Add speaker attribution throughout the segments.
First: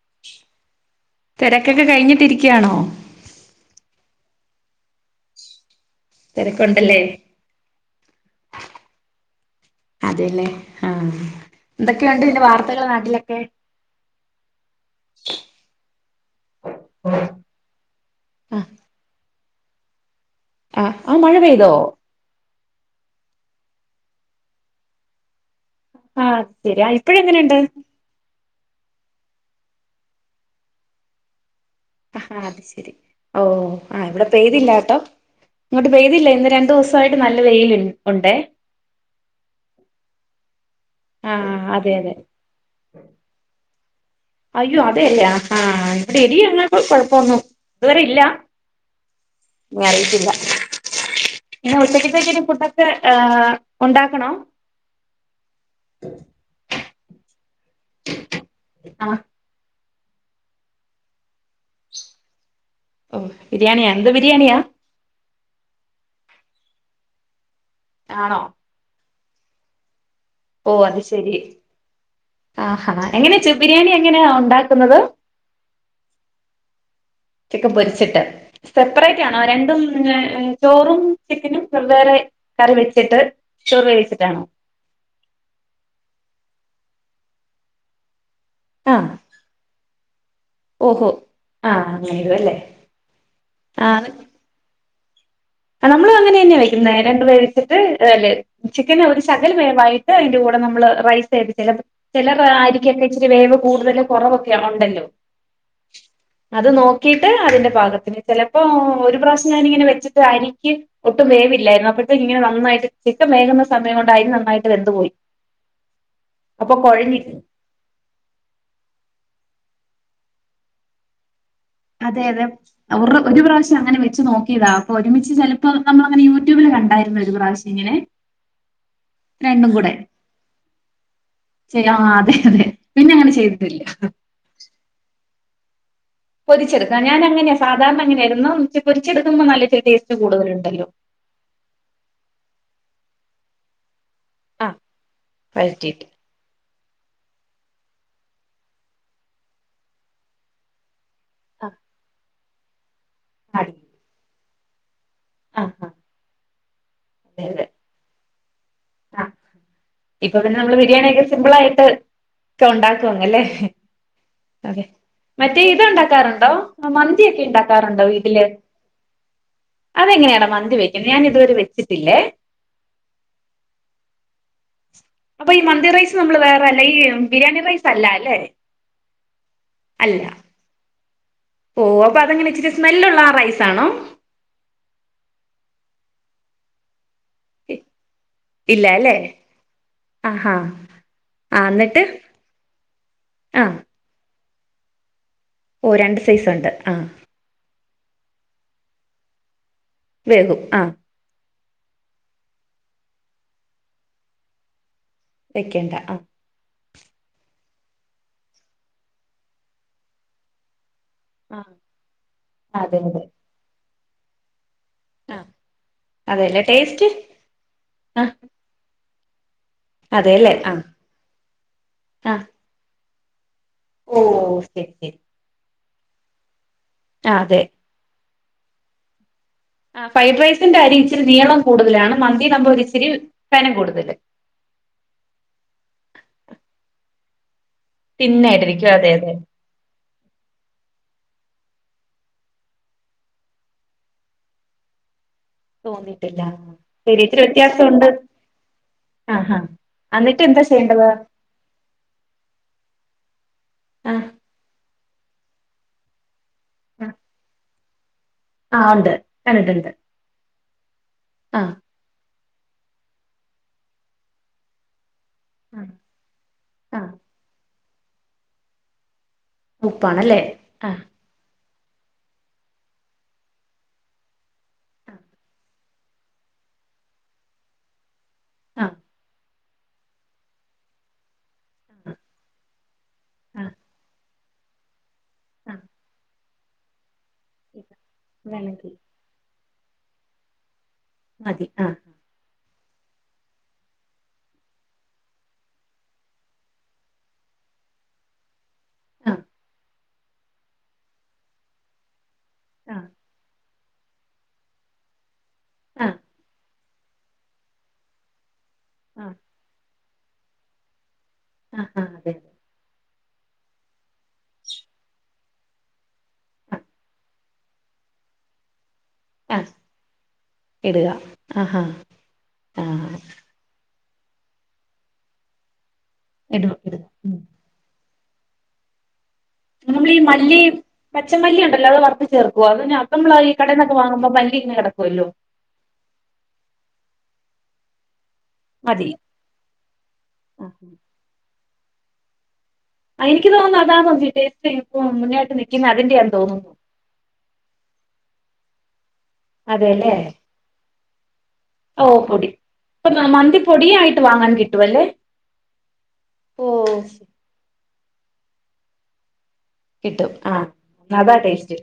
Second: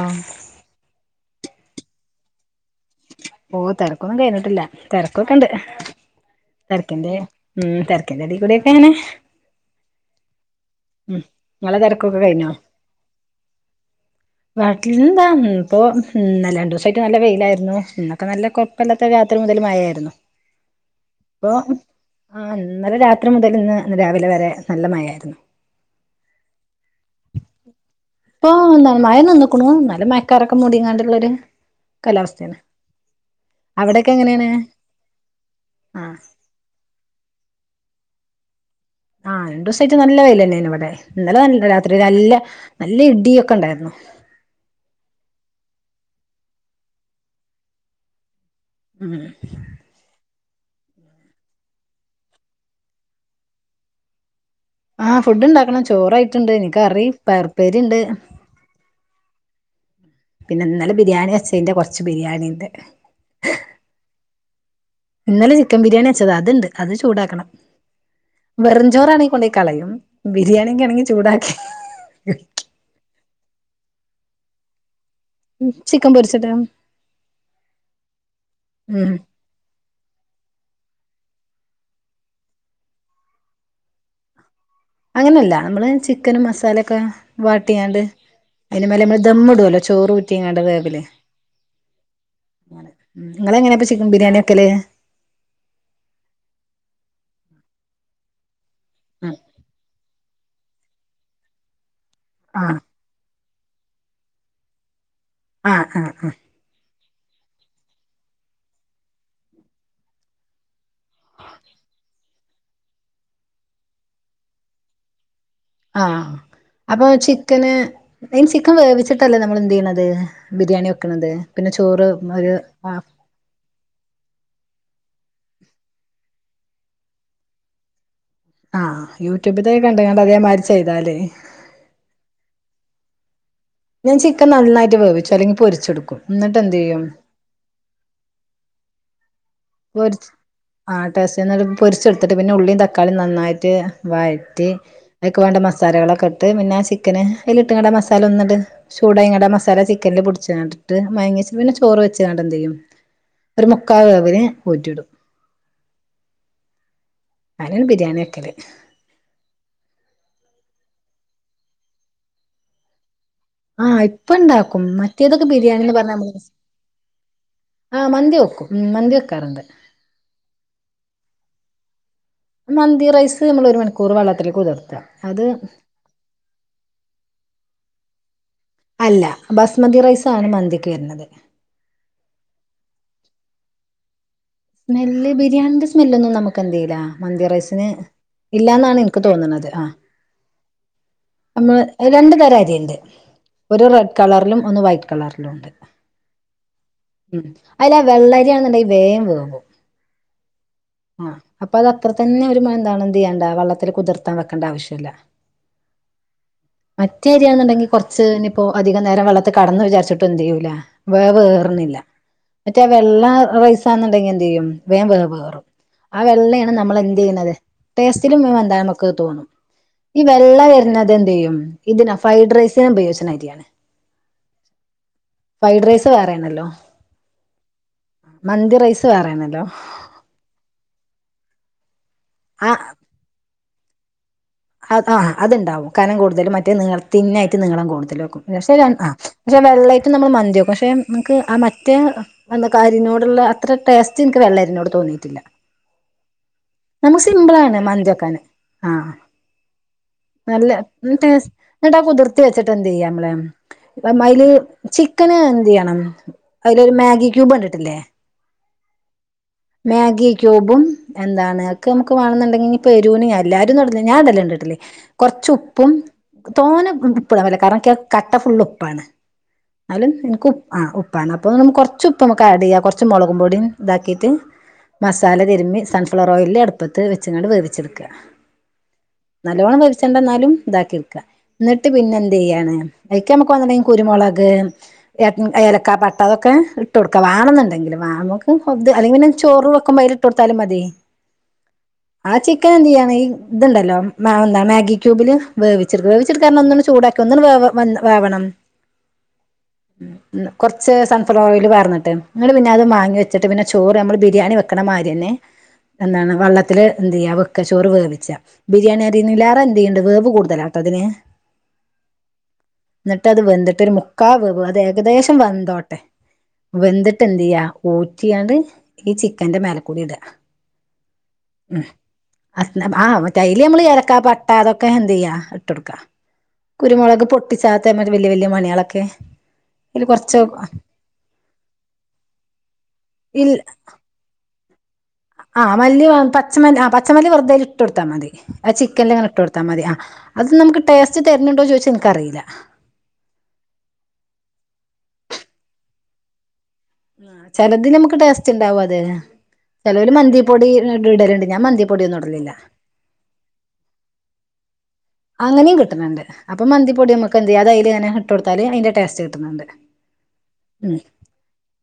Speaker 1: ആഹ്
Speaker 2: തെരക്കൊക്കെ കഴിഞ്ഞിട്ടിരിക്കാണോ?
Speaker 1: ഓഹ് തെരക്കൊന്നും കഴിഞ്ഞിട്ടില്ല തെരക്കൊക്കെ ഇണ്ട്
Speaker 2: തിരക്കുണ്ടല്ലേ
Speaker 1: തെരക്കിന്റെ ഉം തെരക്കിന്റെ അടി കൂടി ഒക്കെങ്ങനെ
Speaker 2: അതേലേ ആഹ്
Speaker 1: നിങ്ങളെ തിരക്കൊക്കെ
Speaker 2: എന്തൊക്കെയുണ്ട് പിന്നെ
Speaker 1: കഴിഞ്ഞോ
Speaker 2: വാർത്തകള് നാട്ടിലൊക്കെ
Speaker 1: നാട്ടിലെന്താ ഇപ്പൊ നല്ല രണ്ടു ദിവസായിട്ട് നല്ല വെയിലായിരുന്നു ക്ക നല്ല
Speaker 2: ആഹ്
Speaker 1: കൊഴപ്പല്ലാത്ത രാത്രി മുതല് മയ ആയിരുന്നു
Speaker 2: ആഹ് ആ മഴ
Speaker 1: ഇപ്പൊ
Speaker 2: പെയ്തോ
Speaker 1: ആഹ് ഇന്നലെ രാത്രി മുതല് ഇന്ന് രാവിലെ വരെ നല്ല മയ ആയിരുന്നു
Speaker 2: ആഹ് ശരിയാ ഇപ്പഴ എങ്ങനെ ഇണ്ട്
Speaker 1: ഇപ്പൊ മഴ നിന്നക്ണു ന്നാലു മയക്കാറൊക്കെ മൂടിങ്ങാണ്ടുള്ളൊരു
Speaker 2: അഹ് ആഹ്
Speaker 1: കാലാവസ്ഥയാണ്
Speaker 2: അത് ശെരി ഓഹ് ആഹ്
Speaker 1: അവിടെയൊക്കെ
Speaker 2: ഇവിടെ
Speaker 1: എങ്ങനെയാണ്
Speaker 2: പെയ്തിലാട്ടോ ഇങ്ങോട്ട്
Speaker 1: ആഹ്
Speaker 2: പെയ്തില്ലെ ഇന്ന് രണ്ടു ദിവസായിട്ട് നല്ല വെയിൽ ഉണ്ടെ.
Speaker 1: ആഹ് രണ്ടോസായിട്ട് നല്ല വെയ്ലെന്നെനി ഇവ്ടെ ഇന്നലെ
Speaker 2: ആഹ്
Speaker 1: നല്ല
Speaker 2: അതെ
Speaker 1: രാത്രി
Speaker 2: അതെ
Speaker 1: നല്ല നല്ല ഇടി ഒക്കെ ഉണ്ടായിരുന്നു.
Speaker 2: അയ്യോ അതേല്ല ആഹ് ഇവിടെ ഇടി അങ്ങനത്തെ കൊഴപ്പമൊന്നു ഇതുവരെ ഇല്ല.
Speaker 1: ഉം.
Speaker 2: ഇഞ്ഞറിയത്തില്ല. പിന്നെ ഉച്ചക്കത്തേക്കിനി ഫുഡൊക്കെ ഹ് ഉണ്ടാക്കണം?
Speaker 1: ആഹ് ഫുഡ് ഇണ്ടാക്കണം ചോറായിട്ടുണ്ട് ഇനി കറി പയർപ്പേരിണ്ട്.
Speaker 2: ആഹ്.
Speaker 1: പിന്നെ ഇന്നലെ ബിരിയാണി വെച്ചതിന്റെ കൊറച്ച് ബിരിയാണിണ്ട്.
Speaker 2: ഉം ബിരിയാണിയ എന്ത് ബിരിയാണിയാ?
Speaker 1: ഇന്നലെ ചിക്കൻ ബിരിയാണി വെച്ചതാ അത്ണ്ട് അത് ചൂടാക്കണം.
Speaker 2: ആണോ?
Speaker 1: വെറുംചോറാണെങ്കി കൊണ്ടോയി കളയും.
Speaker 2: ഓ
Speaker 1: ബിരിയാണിയൊക്കെ
Speaker 2: അത്
Speaker 1: ആണെങ്കി
Speaker 2: ശരി
Speaker 1: ചൂടാക്കി
Speaker 2: ആഹാ എങ്ങനെയ ചു ബിരിയാണി എങ്ങനെയാ ഉണ്ടാക്കുന്നത്?
Speaker 1: ചിക്കൻ പൊരിച്ചത്.
Speaker 2: ചിക്കൻ പൊരിച്ചിട്ട്
Speaker 1: ഉം
Speaker 2: സെപ്പറേറ്റ് ആ ആ രണ്ടും ഹ്മ് ചോറും ചിക്കനും വെവ്വേറെ കറി വെച്ചിട്ട്. ഷോർ വേവ്ച്ചിട്ടാണോ?
Speaker 1: അങ്ങനെയല്ല നമ്മള് ചിക്കനും മസാലൊക്കെ വാട്ടിയാണ്ട്. അയിന്റെ മേലെ
Speaker 2: ആഹ്
Speaker 1: നമ്മള് ദമ്മുടല്ലോ ചോറ് ഊറ്റിങ്ങാണ്ട് വേവ്‌ല്
Speaker 2: ഓഹോ ആഹ് അങ്ങനെ. ഇടും അല്ലേ
Speaker 1: ഇങ്ങളെങ്ങനെയാപ്പ ചിക്കൻ ബിരിയാണി വെക്കൽ?
Speaker 2: ആ നമ്മളും അങ്ങനെ ന്നെയാ വെക്കുന്നത് രണ്ട് വേവ്ച്ചിട്ട് ഹ് ചിക്കന് ഒരു ശകല വേവായിട്ട്. ട്ട് അയ്ന്റെ കൂടെ നമ്മള് റൈസ് [unintelligible] ചെല റാ
Speaker 1: ആഹ്
Speaker 2: ആരിക്കൊക്കെ. ചിരി വേവ് കൂടുതലും കുറവൊക്കെ ഉണ്ടല്ലോ.
Speaker 1: ആഹ് ആഹ്
Speaker 2: അത് നോക്കിട്ട് അതിന്റെ പാകത്തിന് ചെലപ്പോ ഒരു പ്രാവ്ശ്യം ഞാനിങ്ങനെ വെച്ചിട്ട് അരിക്ക്. ഒട്ടും വേവില്ലായിരുന്നു അപ്പഴത്തെക്ക് ഇങ്ങനെ നന്നായിട്ട് ചിക്കൻ വേകുന്ന സമയ കൊണ്ട അരി നന്നായിട്ട് വെന്തുപോയി.
Speaker 1: ആഹ് അപ്പൊ ചിക്കന്. അയ്ന് ചിക്കൻ വേവിച്ചിട്ടല്ലേ നമ്മൾ എന്തെയ്യ്ണത് ബിരിയാണി വെക്ക്ണത് പിന്നെ ചോറ്
Speaker 2: അതെ അതെ
Speaker 1: ഒര് ഹാഫ്.
Speaker 2: ഒരു ഒരു പ്രാവ്ശ്യം അങ്ങനെ വെച്ച് നോക്കിയതാ അപ്പൊ ഒരുമിച്ച് ചെലപ്പോ നമ്മള അങ്ങനെ യൂട്യൂബില് കണ്ടായിരുന്നു ഒരു പ്രാവ്ശ്യം ഇങ്ങനെ.
Speaker 1: ആഹ്
Speaker 2: രണ്ടും
Speaker 1: യൂട്യൂബിത്തെക്കെ
Speaker 2: കൂടെ
Speaker 1: കണ്ടങ്ങാണ്ട് അതേമാതിരി ചെയ്താലേ.
Speaker 2: ചെയ്യാ ആ അതെ അതെ പിന്നെ അങ്ങനെ ചെയ്തിട്ടില്ല.
Speaker 1: ഞാൻ ചിക്കൻ നന്നായിട്ട് വേവിച്ചു അല്ലങ്കി പൊരിച്ചെടുക്കും. എന്നിട്ട് എന്ത്
Speaker 2: പൊരിച്ചെടുക്ക
Speaker 1: ചെയ്യും
Speaker 2: ഞാൻ അങ്ങനാ ക സാധാരണ അങ്ങനെയായിരുന്നു പൊരിച്ചെടുക്കുമ്പോ നല്ല. ടേസ്റ്റ്
Speaker 1: പൊരിച്ച്
Speaker 2: കൂടുതലുണ്ടല്ലോ
Speaker 1: ആ ടേസ്റ്റന്നെ അത് പൊരിച്ചെടുത്തിട്ട് പിന്നെ ഉള്ളിയും തക്കാളിയും നന്നായിട്ട് വഴ
Speaker 2: ആ
Speaker 1: റ്റി അയ്ക്ക് വേണ്ട
Speaker 2: വഴറ്റിയിട്ട്
Speaker 1: മസാലകളൊക്കെ ഇട്ട് പിന്നെ ചി ക്കന് അയ്ൽട്ട്ങ്ങാണ്ട് ആ മസാല ഒന്നുണ്ട് ചൂടായ്ങ്ങാണ്ട് ആ മസാല ചിക്കനില് പുട്ച്ച്ങ്ങാണ്ട്. ട്ട് മാങ്ങിച്
Speaker 2: ആ
Speaker 1: പിന്നെ ചോറ് വെച്ചാണ്ട എന്തയ്യും ഒരു മുക്കാ വേവ്ന് ഊറ്റിടും.
Speaker 2: ആഹ് ഹാ.
Speaker 1: ങ്ങനെ ബിരിയാണി വെക്കല്.
Speaker 2: ആഹ്. ഇപ്പൊ പിന്നെ നമ്മള് ബിരിയാണി യൊക്കെ സിമ്പിൾ ആയിട്ട് ഒക്കെ ഉണ്ടാക്കു അല്ലേ.
Speaker 1: ആഹ് ഇപ്പ ഇണ്ടാക്കും
Speaker 2: അതെ
Speaker 1: മറ്റേതൊക്കെ
Speaker 2: മറ്റേ ഇത്
Speaker 1: ബിരിയാണിന്ന് പറഞ്ഞ നമ്മള്
Speaker 2: ഉണ്ടാക്കാറുണ്ടോ മന്തിയൊക്കെ ഉണ്ടാക്കാറുണ്ടോ
Speaker 1: ആഹ് മന്തി
Speaker 2: വീട്ടില്?
Speaker 1: വെക്കും ഉം മന്തി വെക്കാറുണ്ട്.
Speaker 2: അതെങ്ങനെയാടാ മന്തി വയ്ക്കുന്നത് ഞാൻ ഇതുവരെ വെച്ചിട്ടില്ലേ.
Speaker 1: മന്തി റൈസ് നമ്മൾ ഒരു മണിക്കൂർ വെള്ളത്തിൽ കുതിർത്ത. അത്
Speaker 2: അപ്പൊ ഈ മന്തി റൈസ് നമ്മള് വേറെല്ല ഈ ബിരിയാണി റൈസ് അല്ല ല്ലെ.
Speaker 1: അല്ല ബസ്മതി റൈസാണ് മന്തിക്ക് വര്ന്നത്.
Speaker 2: ഓഹ് അതങ്ങനെ ഇപ്പൊ ച്ചിരി സ്മെല്ലുള്ള ആ റൈസാണോ?
Speaker 1: സ്മെല്ല് ബിരിയാണിന്റെ സ്മെല് ഒന്നും നമുക്ക് എന്ത് ചെയുല മന്തി റൈസിന്.
Speaker 2: ഇല്ല
Speaker 1: ഇല്ലാന്നാണ്
Speaker 2: അല്ലേ
Speaker 1: ഇനിക്ക് തോന്നുന്നത് ആ
Speaker 2: ആഹാ ആ
Speaker 1: നമ്മള്
Speaker 2: എന്നിട്ട്
Speaker 1: രണ്ടു തരം അരി ഇണ്ട്
Speaker 2: ആ
Speaker 1: ഒരു റെ കളറിലും ഒന്ന് വൈറ്റ് കളറിലും ഉണ്ട്.
Speaker 2: ഓ രണ്ട് സൈസ് ഉണ്ട് ആ
Speaker 1: ഉം അയില് വെള്ളരിയാണ് ന്നിണ്ടെങ്ക വേഗം വേകും.
Speaker 2: വേകും ആ
Speaker 1: ആഹ അപ്പൊ അത് അത്ര തന്നെ ഒരു എന്താണ്ത് ചെയ്യേണ്ട വെള്ളത്തില് കുതിർത്താ വെക്കേണ്ട ആവശ്യല്ല.
Speaker 2: വെക്കേണ്ട ആ
Speaker 1: മറ്റേ അരിയാണെന്നുണ്ടങ്കി കുറച്ച് ഇനിയിപ്പോ അധികം നേരം വെള്ളത്ത് കെടന്നു വിചാരിച്ചിട്ടും എന്തയ്യൂല. വേ
Speaker 2: ആ
Speaker 1: വേറ്ന്നില്ല മറ്റേ
Speaker 2: അതെ അതെ
Speaker 1: വെള്ള റൈസാന്നുണ്ടെങ്കിൽ എന്തയ്യും. വേം വേ
Speaker 2: ആ
Speaker 1: വേവും ആ
Speaker 2: അതെല്ലേ
Speaker 1: വെള്ളയാണ് നമ്മൾ
Speaker 2: ടേസ്റ്റ്
Speaker 1: എന്ത് ചെയ്യുന്നത്
Speaker 2: ആ
Speaker 1: ടേസ്റ്റിലും എന്ത. [unintelligible] ഈ
Speaker 2: അതെല്ലേ
Speaker 1: വെള്ള
Speaker 2: ആ
Speaker 1: വരുന്നുന്നത് എന്തയ്യും ഇതിന് ഫ്രൈഡ് റൈസിന് ഉപയോഗിച്ചിനരിയാണ്.
Speaker 2: ഓഓ ശരി ശരി
Speaker 1: ഫ്രൈഡ് റൈസ് വേറെണല്ലോ?
Speaker 2: ആഹ് അതെ.
Speaker 1: മന്തി റൈസ് വേറെണല്ലോ?
Speaker 2: ആ ഫ്രൈഡ് റൈസിന്റെ അരി ഇച്ചിരി നീളം കൂടുതലാണ് മന്തി
Speaker 1: ആ
Speaker 2: നമ്മൾ ഇച്ചിരി കനം കൂടുതല്.
Speaker 1: അ ആ അത്ണ്ടാവും കനം കൂടുതലും മറ്റേ നി തിന്നായിട്ട് നീളം
Speaker 2: തിന്നായിട്ടിരിക്കും
Speaker 1: കൂടുതലും
Speaker 2: അതെ
Speaker 1: ആ
Speaker 2: അതെ
Speaker 1: പക്ഷേ വെള്ളേട്ടും നമ്മൾ മന്തി വെക്കും പക്ഷെ നമുക്ക് ആ മറ്റേ അന്ന കാരിനോടുള്ള അത്ര ടേസ്റ്റ് നിക്ക് വെള്ളരിനോട് തോന്നിയിട്ടില്ല.
Speaker 2: തോന്നിട്ടില്ല.
Speaker 1: നമുക്ക് സിമ്പിളാണ് മന്തിക്കാന് ആഹ
Speaker 2: ആ ഹാ എന്നിട്ട് എന്താ
Speaker 1: നല്ല
Speaker 2: ചെയ്യേണ്ടത്
Speaker 1: ടേ എന്നിട്ടാ കുതിർത്തി വെച്ചിട്ട് എന്തയ്യാം നമ്മളെ
Speaker 2: ആ
Speaker 1: മല് ചിക്കന് എന്ത് ചെയ്യണം. അതിലൊരു
Speaker 2: ആ
Speaker 1: മാഗി ക്യൂബ് കണ്ടിട്ടില്ലേ?
Speaker 2: ആ ഉണ്ട് കണ്ടിട്ടുണ്ട്
Speaker 1: മാഗി ക്യൂബും
Speaker 2: ആ
Speaker 1: എന്താണ്. ഒക്കെ നമുക്ക് വേണന്നുണ്ടെങ്കി എരുന് എല്ലാരും ഇടലില്ല ഞാൻഇടല്ണ്ടെടി കൊറച്ച് ഉപ്പും. തോന്ന
Speaker 2: ആ
Speaker 1: ഉപ്പിടാൻ പറ്റുല്ല കാരണം കട്ട ഫുള്ള് ഉപ്പാണ്. ന്നാലും എനക്ക് ഉ ആ ഉപ്പാണ് അപ്പൊ ന്ന് കൊറ. ചുപ്പ് നമുക്ക് ആഡ് ചെയ്യാ കുറച്ച് മുളകും പൊടിയും ഇതാക്കിയിട്ട് മസാലതിരുമ്പി സൺഫ്ലവർ റോല്ല അടുപ്പത്ത് വെച്ച്ങ്ങാട് വേവിച്ചെടുക്ക.
Speaker 2: ആഹ്
Speaker 1: നല്ലോണ്ണം വേവിച്ചണ്ട ന്നാലും ഇതാക്കി എടുക്ക എന്നിട്ട് പിന്നെ എന്ത് ചെയ്യാണ് അതിക്ക് നമുക്ക്
Speaker 2: ആ
Speaker 1: വേണന്നുണ്ടെങ്കി കുരുമുളക്.
Speaker 2: ആ
Speaker 1: ഏലക്ക പട്ട അതൊക്കെ ഇട്ട് കൊടുക്ക വാണം നി എന്തെങ്കിലും നമുക്ക്
Speaker 2: വേണമെങ്കിൽ
Speaker 1: അല്ലെങ്കി ചോറ് വെക് ബൊ അയില ഇട്ട് കൊടുത്താലും മതി.
Speaker 2: മതി ആ
Speaker 1: ആ ചിക്കൻ എന്തു ചെയ്യാണ് ഈ ഇതു ഇണ്ടല്ലോ എന്താ മാഗി ക്യുബില് വേവിച്ചിട്ക്ക വേവിച്ച് ട്ക്കാന്നറഞ്ഞാൽ ഒന്നിങ്ങനെ ചൂടാക്കി. ക്ക ഒന്ന് ങ്ങട്ട് വേവണം.
Speaker 2: ആ
Speaker 1: കുറച്ച് സൺഫ്ലവർ ഓയില് പാറന്നിട്ട് ന്നിട്ട് പിന്നെ അത്
Speaker 2: ആ
Speaker 1: വാങ്ങി വെച്ചിട്ട് പിന്നെ ചോറ് നമ്മൾ ബിരിയാണി വെക്കണമാതിരി തന്നെ.
Speaker 2: ആ
Speaker 1: എന്താണ് വെള്ളത്തിൽ എന്തയ്യാ വെക്കച്ചോറ് വേവിച്ച ബിരിയാണി
Speaker 2: ആ
Speaker 1: അരില്ലാ റെ എന്ത് ചെയ്യ്ണ്ട് വേവ് കൂടുതലാണ്. അതിന്
Speaker 2: ആ ആ അതെ
Speaker 1: എന്നിട്ട് അത് വെന്തിട്ട് ഒരു മുക്കാവേ വിൽ അത് ഏകദേശം വെന്തോട്ടെ.
Speaker 2: അതെ
Speaker 1: വെന്തിട്ട് എന്തയ്യാ ഊറ്റിയാണ്ട് ഈ
Speaker 2: ആ
Speaker 1: ചിക്കന്റെ മേലക്കൂടി ഇടുക.
Speaker 2: ഇടുക. ആ
Speaker 1: ഉ
Speaker 2: ഹാ
Speaker 1: [unintelligible]
Speaker 2: ആ
Speaker 1: അമ്മള് ഏലക്ക പട്ട അതൊക്കെ എന്ത് ചെയ്യാ ഇട്ട് കൊടുക്ക
Speaker 2: ഇടുക ഇടുക
Speaker 1: കുരുമുളക് പൊ
Speaker 2: ഉം
Speaker 1: ട്ടിച്ചാത്ത വലയ വലയ മണികളൊക്കെ. അതില്
Speaker 2: നമ്മളീ
Speaker 1: കുറച്ച്
Speaker 2: മല്ലി പച്ച മല്ലി ഉണ്ടല്ലോ അത് വറു ചേർക്കുവ അതിന് അത് നമ്മ
Speaker 1: ഇൽ
Speaker 2: ഈ കടൽന്നൊക്കെ വാങ്ങുമ്പോ [unintelligible] കിക്കുവല്ലോ
Speaker 1: ആ മല്ലി പച്ച മല്ലി ആ പച്ച മല്ലി വെറുതെൽ ഇട്ട് കൊടുത്താ മതി ആത്
Speaker 2: മതി
Speaker 1: ചിക്കൻങ്ങനെ ഇട്ട് കൊടുത്ത ത്താ മതി ആ അത് നമുക്ക്
Speaker 2: ആ
Speaker 1: ടേസ്റ്റ് തരുന്നുണ്ടോന്ന്ചോദിച്ച ഇൻക്ക റിയില്ല
Speaker 2: എനിക്ക് തോന്നുന്നു അതാ നേറ്റ് മുന്നട്ട് നിൽക്കുന്ന അതിന്റെന്ന് തോന്നുന്നു
Speaker 1: ചിലത് നമുക്ക് ടേസ്റ്റ് ഉണ്ടാവും അതെ ചിലര്
Speaker 2: അതെല്ലേ
Speaker 1: മന്തിപ്പൊടി ഇടലുണ്ട് ഞാൻ മന്തി
Speaker 2: ഓ പൊടി പ്പ മന്തി പൊടിയായിട്ട് വാങ്ങാൻ കിട്ടുവല്ലേ
Speaker 1: അങ്ങനെയും കിട്ടുന്നുണ്ട് അപ്പൊ
Speaker 2: ഓ
Speaker 1: മന്തിപ്പൊടി നമുക്ക് അത്എന്ത് ചെയ്യ അതിൽ ഇങ്ങനെ ഇട്ട് കൊടുത്താല് അതിന്റെ ടേസ്റ്റ് കിട്ടുന്നുണ്ട്
Speaker 2: കിട്ടും ആഹ
Speaker 1: ഉം
Speaker 2: അതാടേസ്റ്റ്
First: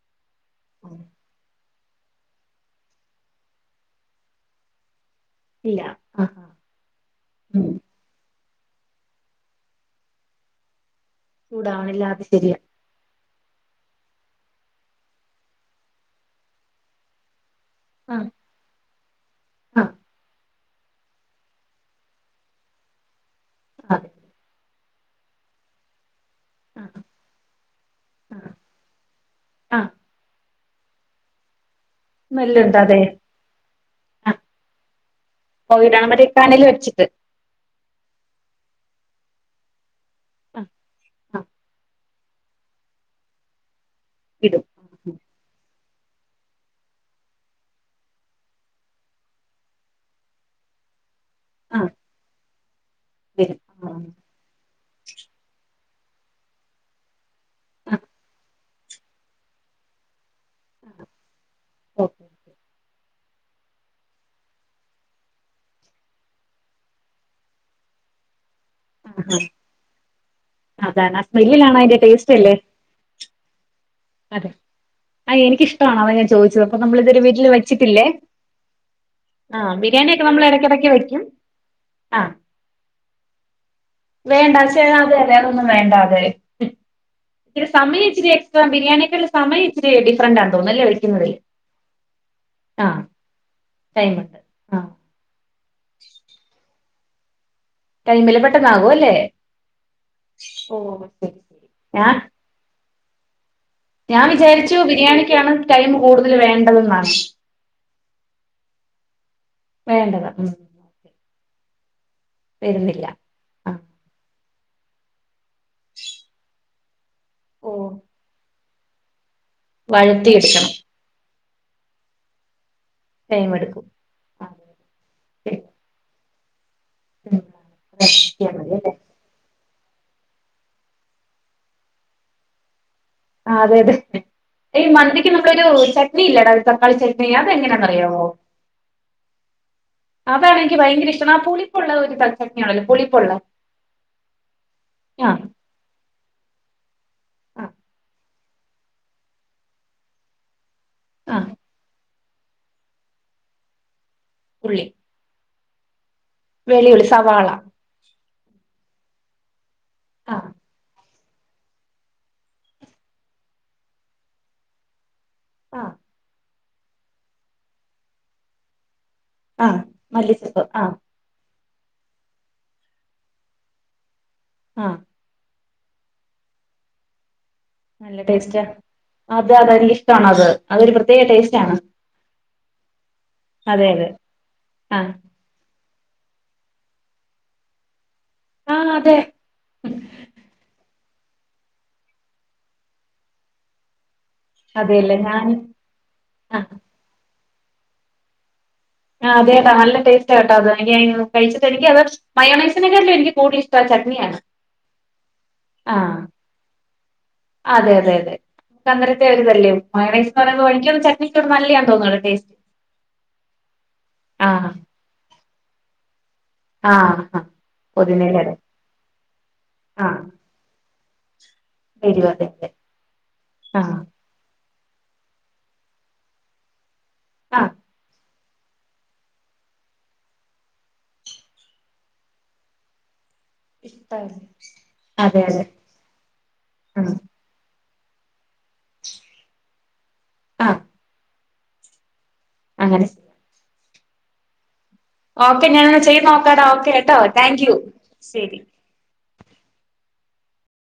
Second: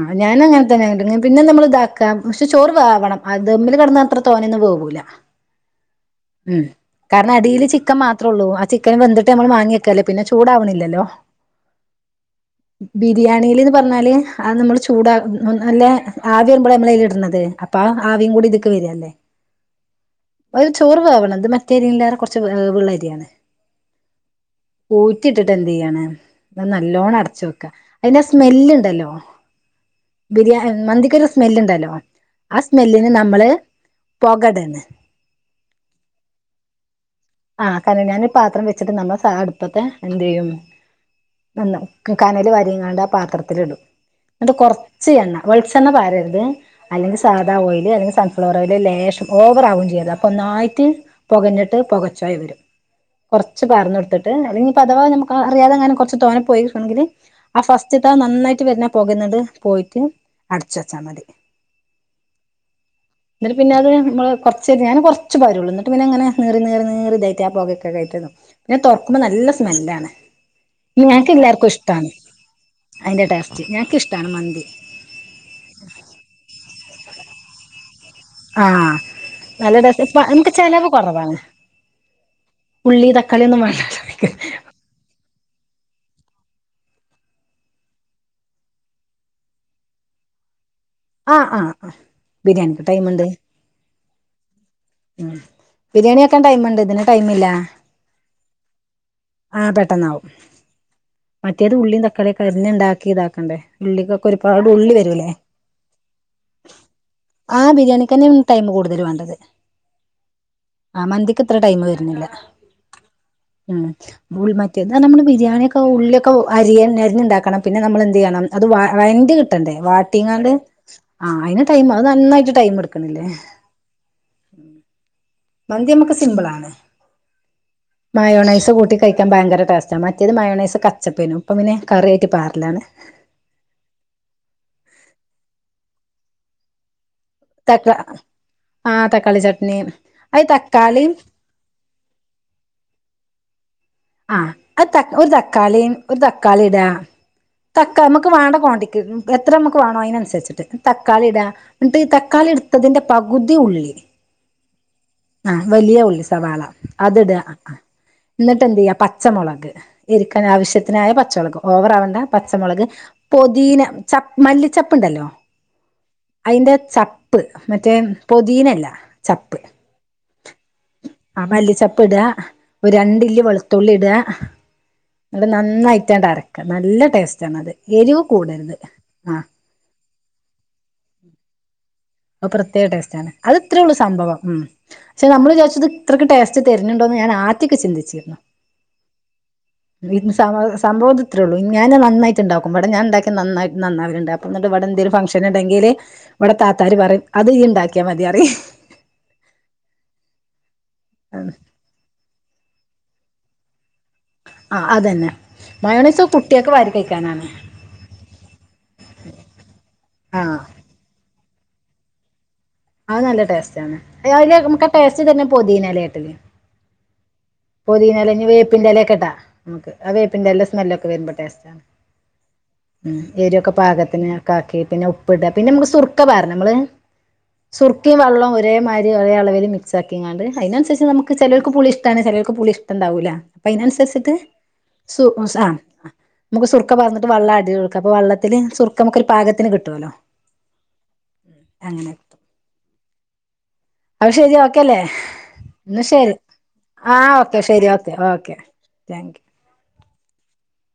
Speaker 1: ആ ഞാന അങ്ങനെ തന്നെ പിന്നെ നമ്മള ഇതാക്കാം പക്ഷെ ചോറ് വെവണം അത് ദമ്മില് കിന്നാല് അത്ര തോനേൊന്ന് പോവൂല ആഹ് [unintelligible]
Speaker 2: ഇല്ല ആഹ്
Speaker 1: ഉം അ അടിയിൽ
Speaker 2: ഉം
Speaker 1: ചിക്കൻ മാത്രേ ഉള്ളൂ ആ ചിക്കന് വെന്തിട്ട് നമ്മൾ മാങ്ങിവക്കല്ലേ പിന്നെ ചൂടാവണില്ലല്ലോ
Speaker 2: കൂടാളില്ലാ അത് ശരിയാ
Speaker 1: ബിരിയാണിൽന്ന് പറഞ്ഞാല് അത് നമ്മള് ചൂട നല്ല ആവി വരുമ്പോള നമ്മല്ടുന്നത് അപ്പ ആവിയും കൂടി ഇതി ക്ക്‌വരല്ലേ
Speaker 2: ആഹ
Speaker 1: ഒരു ചോറ് വേവണം അത് മറ്റേരില്ലതെകുറച്ച് വെവുള്ളരിയാണ്
Speaker 2: അഹ
Speaker 1: ഊറ്റി ഇട്ടിട്ട് എന്ത് ചെയ്യാനാ
Speaker 2: ആഹ്
Speaker 1: നല്ലോണം അടച്ചു വെക്ക് അതിന്റെ
Speaker 2: ആഹ്
Speaker 1: സ്മെല്ണ്ടല്ലോ
Speaker 2: ആഹ്
Speaker 1: ബിരിയാ മന്തിക്കരു സ് സ്മെല്ണ്ടല്ലോ ആ
Speaker 2: സ്മെല്ലുണ്ട് അതെ
Speaker 1: സ്മെല്ലിന് നമ്മള് പെകടല്‌
Speaker 2: കോവിഡാണ് മറ്റേ കനൽ വച്ചിട്ട്
Speaker 1: ആ കാണയാൻ പാത്രം വെച്ചിട്ട് നമ്മുടെ സാദഅടുപ്പത്തെ എന്ത് ചെയ്യും
Speaker 2: ആഹ് ആഹ്
Speaker 1: നിന്ന കനൽ വരിങ്ങാണ്ട് ആ പാത്രത്തില്ടും എന്നിട്ട്
Speaker 2: ഇടും
Speaker 1: കൊറച്ച് എണ്ണ വെളിച്ചെണ്ണ പറരത് അല്ലെങ്കിൽ സാദാ ഓയില് അല്ലെങ്കിൽ സൺഫ്ലവർ ഓയില് ലേശം ഓവർ ആവും ചെയ്യരുത് അപ്പൊ ഒന്നായിട്ട് പുകഞ്ഞിട്ട് ട്ത്ത്
Speaker 2: ആഹ്
Speaker 1: പുക ചെയവരും
Speaker 2: വരും
Speaker 1: കുറച്ച് പറന്നുടുട്ട്ല്ലെങ്കിൽ പദവ നമുക്ക് അറിതെങ്ങാനും കുറച്ച് തോനെ പോയി ണെങ്കിൽ ആ ഫസ്റ്റ്ത നന്നായിട്ട് വരുന്ന പോകുന്നത് പോയിട്ട് അടച്ച് വച്ചാമ്മതി
Speaker 2: ഓക്കെ
Speaker 1: എന്നിട്ട് പിന്നെത് മ്മള് കൊറച്ചേ ഞൻ കുറച്ച് പരുള്ളൂ ന്നട്ട്‌പിന്നെ ഇങ്ങനെ നീറി നീറി നീറി ഇതറ്റ് ആ പോകക്കെ കഴിക്കണം ഞാൻ തോറക്കുമ്പോ
Speaker 2: ആഹാ
Speaker 1: നല്ല സ്മെല്ലാണ്
Speaker 2: അതാണ് ആ
Speaker 1: ഞങ്ങക്ക് എല്ലാർക്കും
Speaker 2: സ്മെല്ലിനാണ് അതിന്റെ
Speaker 1: ഇഷ്ടണ്
Speaker 2: ടേസ്റ്റ് അല്ലേ
Speaker 1: അയിന്റെ ടേസ്റ്റ് ഞങ്ങക്ക്ഷ്
Speaker 2: അതെ അ എനിക്കിഷ്ട അതാ ഞാൻ ചോയിച്ചത് അപ്പൊ നമ്മൾതൊരു വീട്ടിൽ വെച്ചിട്ടില്ലേ
Speaker 1: ആഹ
Speaker 2: ആ
Speaker 1: നല്ല രസ ഇപ്പ
Speaker 2: ബിരിയാണിയൊക്കെ നമ്മൾ
Speaker 1: എൻക്ക്
Speaker 2: ഇടയ്ക്കിടയ്ക്ക്
Speaker 1: ചെലവ്
Speaker 2: വെക്കും
Speaker 1: കുറവാണ് ഉള്ളി തക്കളിന്നും വേണ്ട
Speaker 2: വേണ്ട ചെ അതെ അതെ അതൊന്നും വേണ്ട തെ ഇ സമയ ഇച്ചിരി എകസ്ട്ര [unintelligible] ബിരിയാണിക്കുള്ള സമയം ഇച്ചരി ഡിഫറന്റാ തോന്നുന്നുല്ല
Speaker 1: ആഹ് ആഹ്‌ ബിരിയാണിക്ക് ടൈമ്ണ്ട്
Speaker 2: ടൈമുണ്ട് ആ
Speaker 1: ഉം ബിരിയാണിക്കാൻ ടൈഇണ്ട് ഇതിന് ടൈമ് ല്ല
Speaker 2: ടൈമില് പെട്ടെന്നാകും അല്ലേ
Speaker 1: ആഹ പെട്ടെന്നാവും
Speaker 2: ഓ ശരി ശരി
Speaker 1: മറ്റേത് ഉള്ളിയും
Speaker 2: ഞാ
Speaker 1: തക്കാളിയെക്കെ അരിഞ്ഞ്ണ്ടാക്കി ഇതാക്കണ്ടേ
Speaker 2: ഞാൻ
Speaker 1: ഉള്ളിക്കൊക്കെ ഒരുപാട്
Speaker 2: വിചാരിച്ചു
Speaker 1: ഉള്ളി വരൂല്ലേ
Speaker 2: ബിരിയാണിക്കാണ് ടൈം കൂടുതൽ വേണ്ടതെന്നാണ്
Speaker 1: ആഹ് ബിരിയാണിക്ക്ന്നെ ടൈം കൂടുതൽ വേണ്ടത്
Speaker 2: വേണ്ടത് ഉം
Speaker 1: ആഹ് മന്തിക്ക് ഇത്ര ടൈം വര്ന്നില്ല
Speaker 2: വെര്ന്നില്ല
Speaker 1: ഉം ഉൾ മറ്റേന്ന് പറഞ്ഞ നമ്മള് ബിരിയാണിയൊക്കെ ഉള്ളിക്കെ അരിയ അരിഞ്ഞ്ണ്ടാക്കണം പിന്നെ
Speaker 2: ഓ
Speaker 1: നമ്മൾ എന്ത് ചെയ്യണം അത് വ വരണ്ട്കിട്ടണ്ടേ വാട്ടിങ്ങാണ്ട്
Speaker 2: വഴറ്റിയെടുക്കണം
Speaker 1: ആ അയിന് ടൈം അത് നന്നായിട്ട് ടൈം എടുക്കും.
Speaker 2: ടൈമെടുക്കും.
Speaker 1: മന്തി നമ്മക്ക് സിമ്പിളാണ് മയോണൈസ് കൂട്ടി കഴിക്കാൻ ഭയങ്കര ടേസ്റ്റ്. മറ്റേത് മയോണെസും കച്ചപ്പെനു ഇപ്പ പിന്നെ കറിയായിട്ട് പാരലാണ്.
Speaker 2: ആ അതെ അതെ ഈ മന്തിക്ക് നമ്മളൊരു ചട്നിഇല്ലെടാ ഒരു തക്കാളി ചട്നി. എയ്
Speaker 1: തക്ക
Speaker 2: അതെങ്ങനാെന്നറിയോ
Speaker 1: ആ തക്കാളി ചട്നി അത്
Speaker 2: അതാണ് എനിക്ക് ഭയങ്കര
Speaker 1: തക്കാളീം
Speaker 2: ഇഷ്ടമാണ് ആ പുളി പ്പുള്ള ഒരു തക്കാൽ ചട്നിയാണല്ലോ പുളിപ്പുളേ
Speaker 1: ആഹ അത് ഒരു തക്കാളി ഒരു തക്കാളി ഇടാ
Speaker 2: ആ
Speaker 1: തക്കാളി മ്മക്ക് വേണ്ട ക്വാണ്ടിറ്റക്ക്‌ എത്ര നമുക്ക് വേണോ അതിനനുസരിച്ചിട്ട് തക്കാളി
Speaker 2: ആ
Speaker 1: ഇടാ എന്നി്ട്ട് തക്കാളിട് തിന്റെ പകുതി ഉള്ളി.
Speaker 2: ഉള്ളി.
Speaker 1: ആ വലിയ ഉള്ളി സവാള
Speaker 2: വെളിയുള്ളി സവാള
Speaker 1: അത്ടാ. എന്നിട്ട് എന്ത് ചെയ്യാ പച്ചമുളക്
Speaker 2: ആ
Speaker 1: എരിക്കാൻ ആവശ്യത്തിനായ പച്ചമുളകും. ഓവറാവണ്ട പച്ചമുളക് പൊതിനാ ചപ്പ് മല്ലി ചപ്പുണ്ടല്ലോ?
Speaker 2: ആഹ.
Speaker 1: അതിന്റെ ചപ്പ് മറ്റേ പൊതിനെല്ല ചപ്പ്.
Speaker 2: ആ മല്ലിചെപ്പ് ആ.
Speaker 1: ആ മല്ലിച്ചപ്പ് ഇടാ ഒരു രണ്ടില്ലി വെളുത്തുള്ളി ഇടാ.
Speaker 2: ആ.
Speaker 1: ന്നട്ട് നന്നായിട്ടാണ്ട് അരക്ക നല്ല ടേസ്റ്റ് ആണത്.
Speaker 2: നല്ല ടേസ്റ്റ് ആ അതെ നിക്കിഷ്ടാണു അത് അതൊരു പ്രത്യേക ടേസ്റ്റ് ആണ്.
Speaker 1: അ പ്രത്യേക ടേസ്റ്റേണ് അത് ഇത്രേ ഉള്ളൂ
Speaker 2: അതെ
Speaker 1: സംഭവം ഉം
Speaker 2: ആ
Speaker 1: പക്ഷെ നമ്മള് വിചാരിച്ചത് ഇത്രക്ക് ടേസ്റ്റ് തരുന്നുുണ്ടോന്ന് ഞാൻ ആദ്യക്കെ ചന്തിച്ചിരുന്നു.
Speaker 2: ആഹ അതെ.
Speaker 1: ഇത് സംഭവതിത്രെള്ളൂ ഞാൻ നന്നായിട്ടുണ്ടാക്കും വിടെ ഞാൻ ഉണ്ടാക്കിയ നന്നായി നന്നാവലുണ്ട്. ഇന്നിട്ട് ഇവിടെ എന്തരു
Speaker 2: അതെയല്ലേ
Speaker 1: ഫംഗ്ഷൻ
Speaker 2: ഞാൻ
Speaker 1: ഉണ്ടെങ്കില് ഇവിടെ
Speaker 2: ആ
Speaker 1: താത്താര് പറയും അത് ഇയ് ഉണ്ടാക്കിയ മതിറിയും.
Speaker 2: ആ അതെ കേട്ടാ നല്ല ടേസ്റ്റ് കേട്ട അത് എനിക്ക് കഴിച്ചിട്ട് എനിക്ക്‌ അത് മയോണസിനെക്കാൾ എനിക്ക് കൂടുതൽഷ്ടം. ക്ക്‌ ആ ചട്നിയാണ്.
Speaker 1: ആ അതന്നെ
Speaker 2: ആ
Speaker 1: മയോണീസ്‌ കുട്ടിയൊക്ക്‌ വാരി കഴിക്കാനാണ്.
Speaker 2: അതെ അതെ അതെ അന്നേരത്തെ ഒരുതല്ലേ മയോണസ്‌ന്ന്
Speaker 1: ആ
Speaker 2: പറയുമ്പോൾ എനിക്ക് തോന്നുന്നു ചട്നി. എനിക്കൊയാ നല്ലായാ തോന്നുന്നു ടേസ്റ്റ്.
Speaker 1: അത് നല്ല ടേസ്റ്റ് ആണ്
Speaker 2: ആ
Speaker 1: അതില് നമുക്ക് ടേസ്റ്റ് തരുന്നത് പൊതിനെലയിട്ട്ണ്.
Speaker 2: ആഹ ആഹ.
Speaker 1: പോതിനെല വേപ്പിന്റെലക്കെടാം നമക്ക് ആ വേപ്പിന്റെലെന്റെ സ്മെല്ലൊക്കെ വരുമ്പോ ടേസ്റ്റ്.
Speaker 2: എരിവ് അതെ അതെ
Speaker 1: ഉമ് എരിക്കെ
Speaker 2: ആ
Speaker 1: പാകത്തിന്. നാക്കി പിന്നെ ഉപ്പ് ഇടാ പിന്നെ നമുക്ക് സുർക്കാ പാരണാ നമ്മള്
Speaker 2: ആ
Speaker 1: സുർക്കിം വെള്ളവും ഒരേമാരിക്ക് ഒരേ അളവിൽ മിക്സാക്കിങ്ങാണ്ട് അതിനനുസരിക്ക് നമ്മക്ക് ചിലോർക്ക് പുളി ഇഷ്ടമാണ് ചിലർക്ക് പുളി ഇഷ്ടണ്ടാവില്ല. അപ്പൊ അയിനനുസരിച്ചിട്ട്
Speaker 2: ഇഷ്ടമല്ലേ
Speaker 1: സു
Speaker 2: അതെ
Speaker 1: സ
Speaker 2: അതെ
Speaker 1: ആ നമുക്ക് സുർക്ക പാർന്നിട്ട്
Speaker 2: ആ
Speaker 1: വെള്ളം ആടെയ്തുകൊടുക്കാം അപ്പൊ വെള്ളത്തിൽ സുർക്ക മ്മക്ക് പാകത്തിന് കിട്ടുവല്ലോ.
Speaker 2: ആഹ.
Speaker 1: അങ്ങനെ. കിട്ടും.
Speaker 2: അങ്ങനെ ചെ
Speaker 1: അത് ശെരി ഓക്കെല്ലേ
Speaker 2: ഓക്കെ ഞാനത്
Speaker 1: എന്ന
Speaker 2: ചെയ്ത്
Speaker 1: ശരി
Speaker 2: നോക്കാടാ ഓക്കെ കേട്ടോ
Speaker 1: ആഹ ഓക്കെ
Speaker 2: താങ്ക് യു
Speaker 1: ശരി ഓക്കെ ഓക്കെ.
Speaker 2: ശരി
Speaker 1: താങ്ക് യു.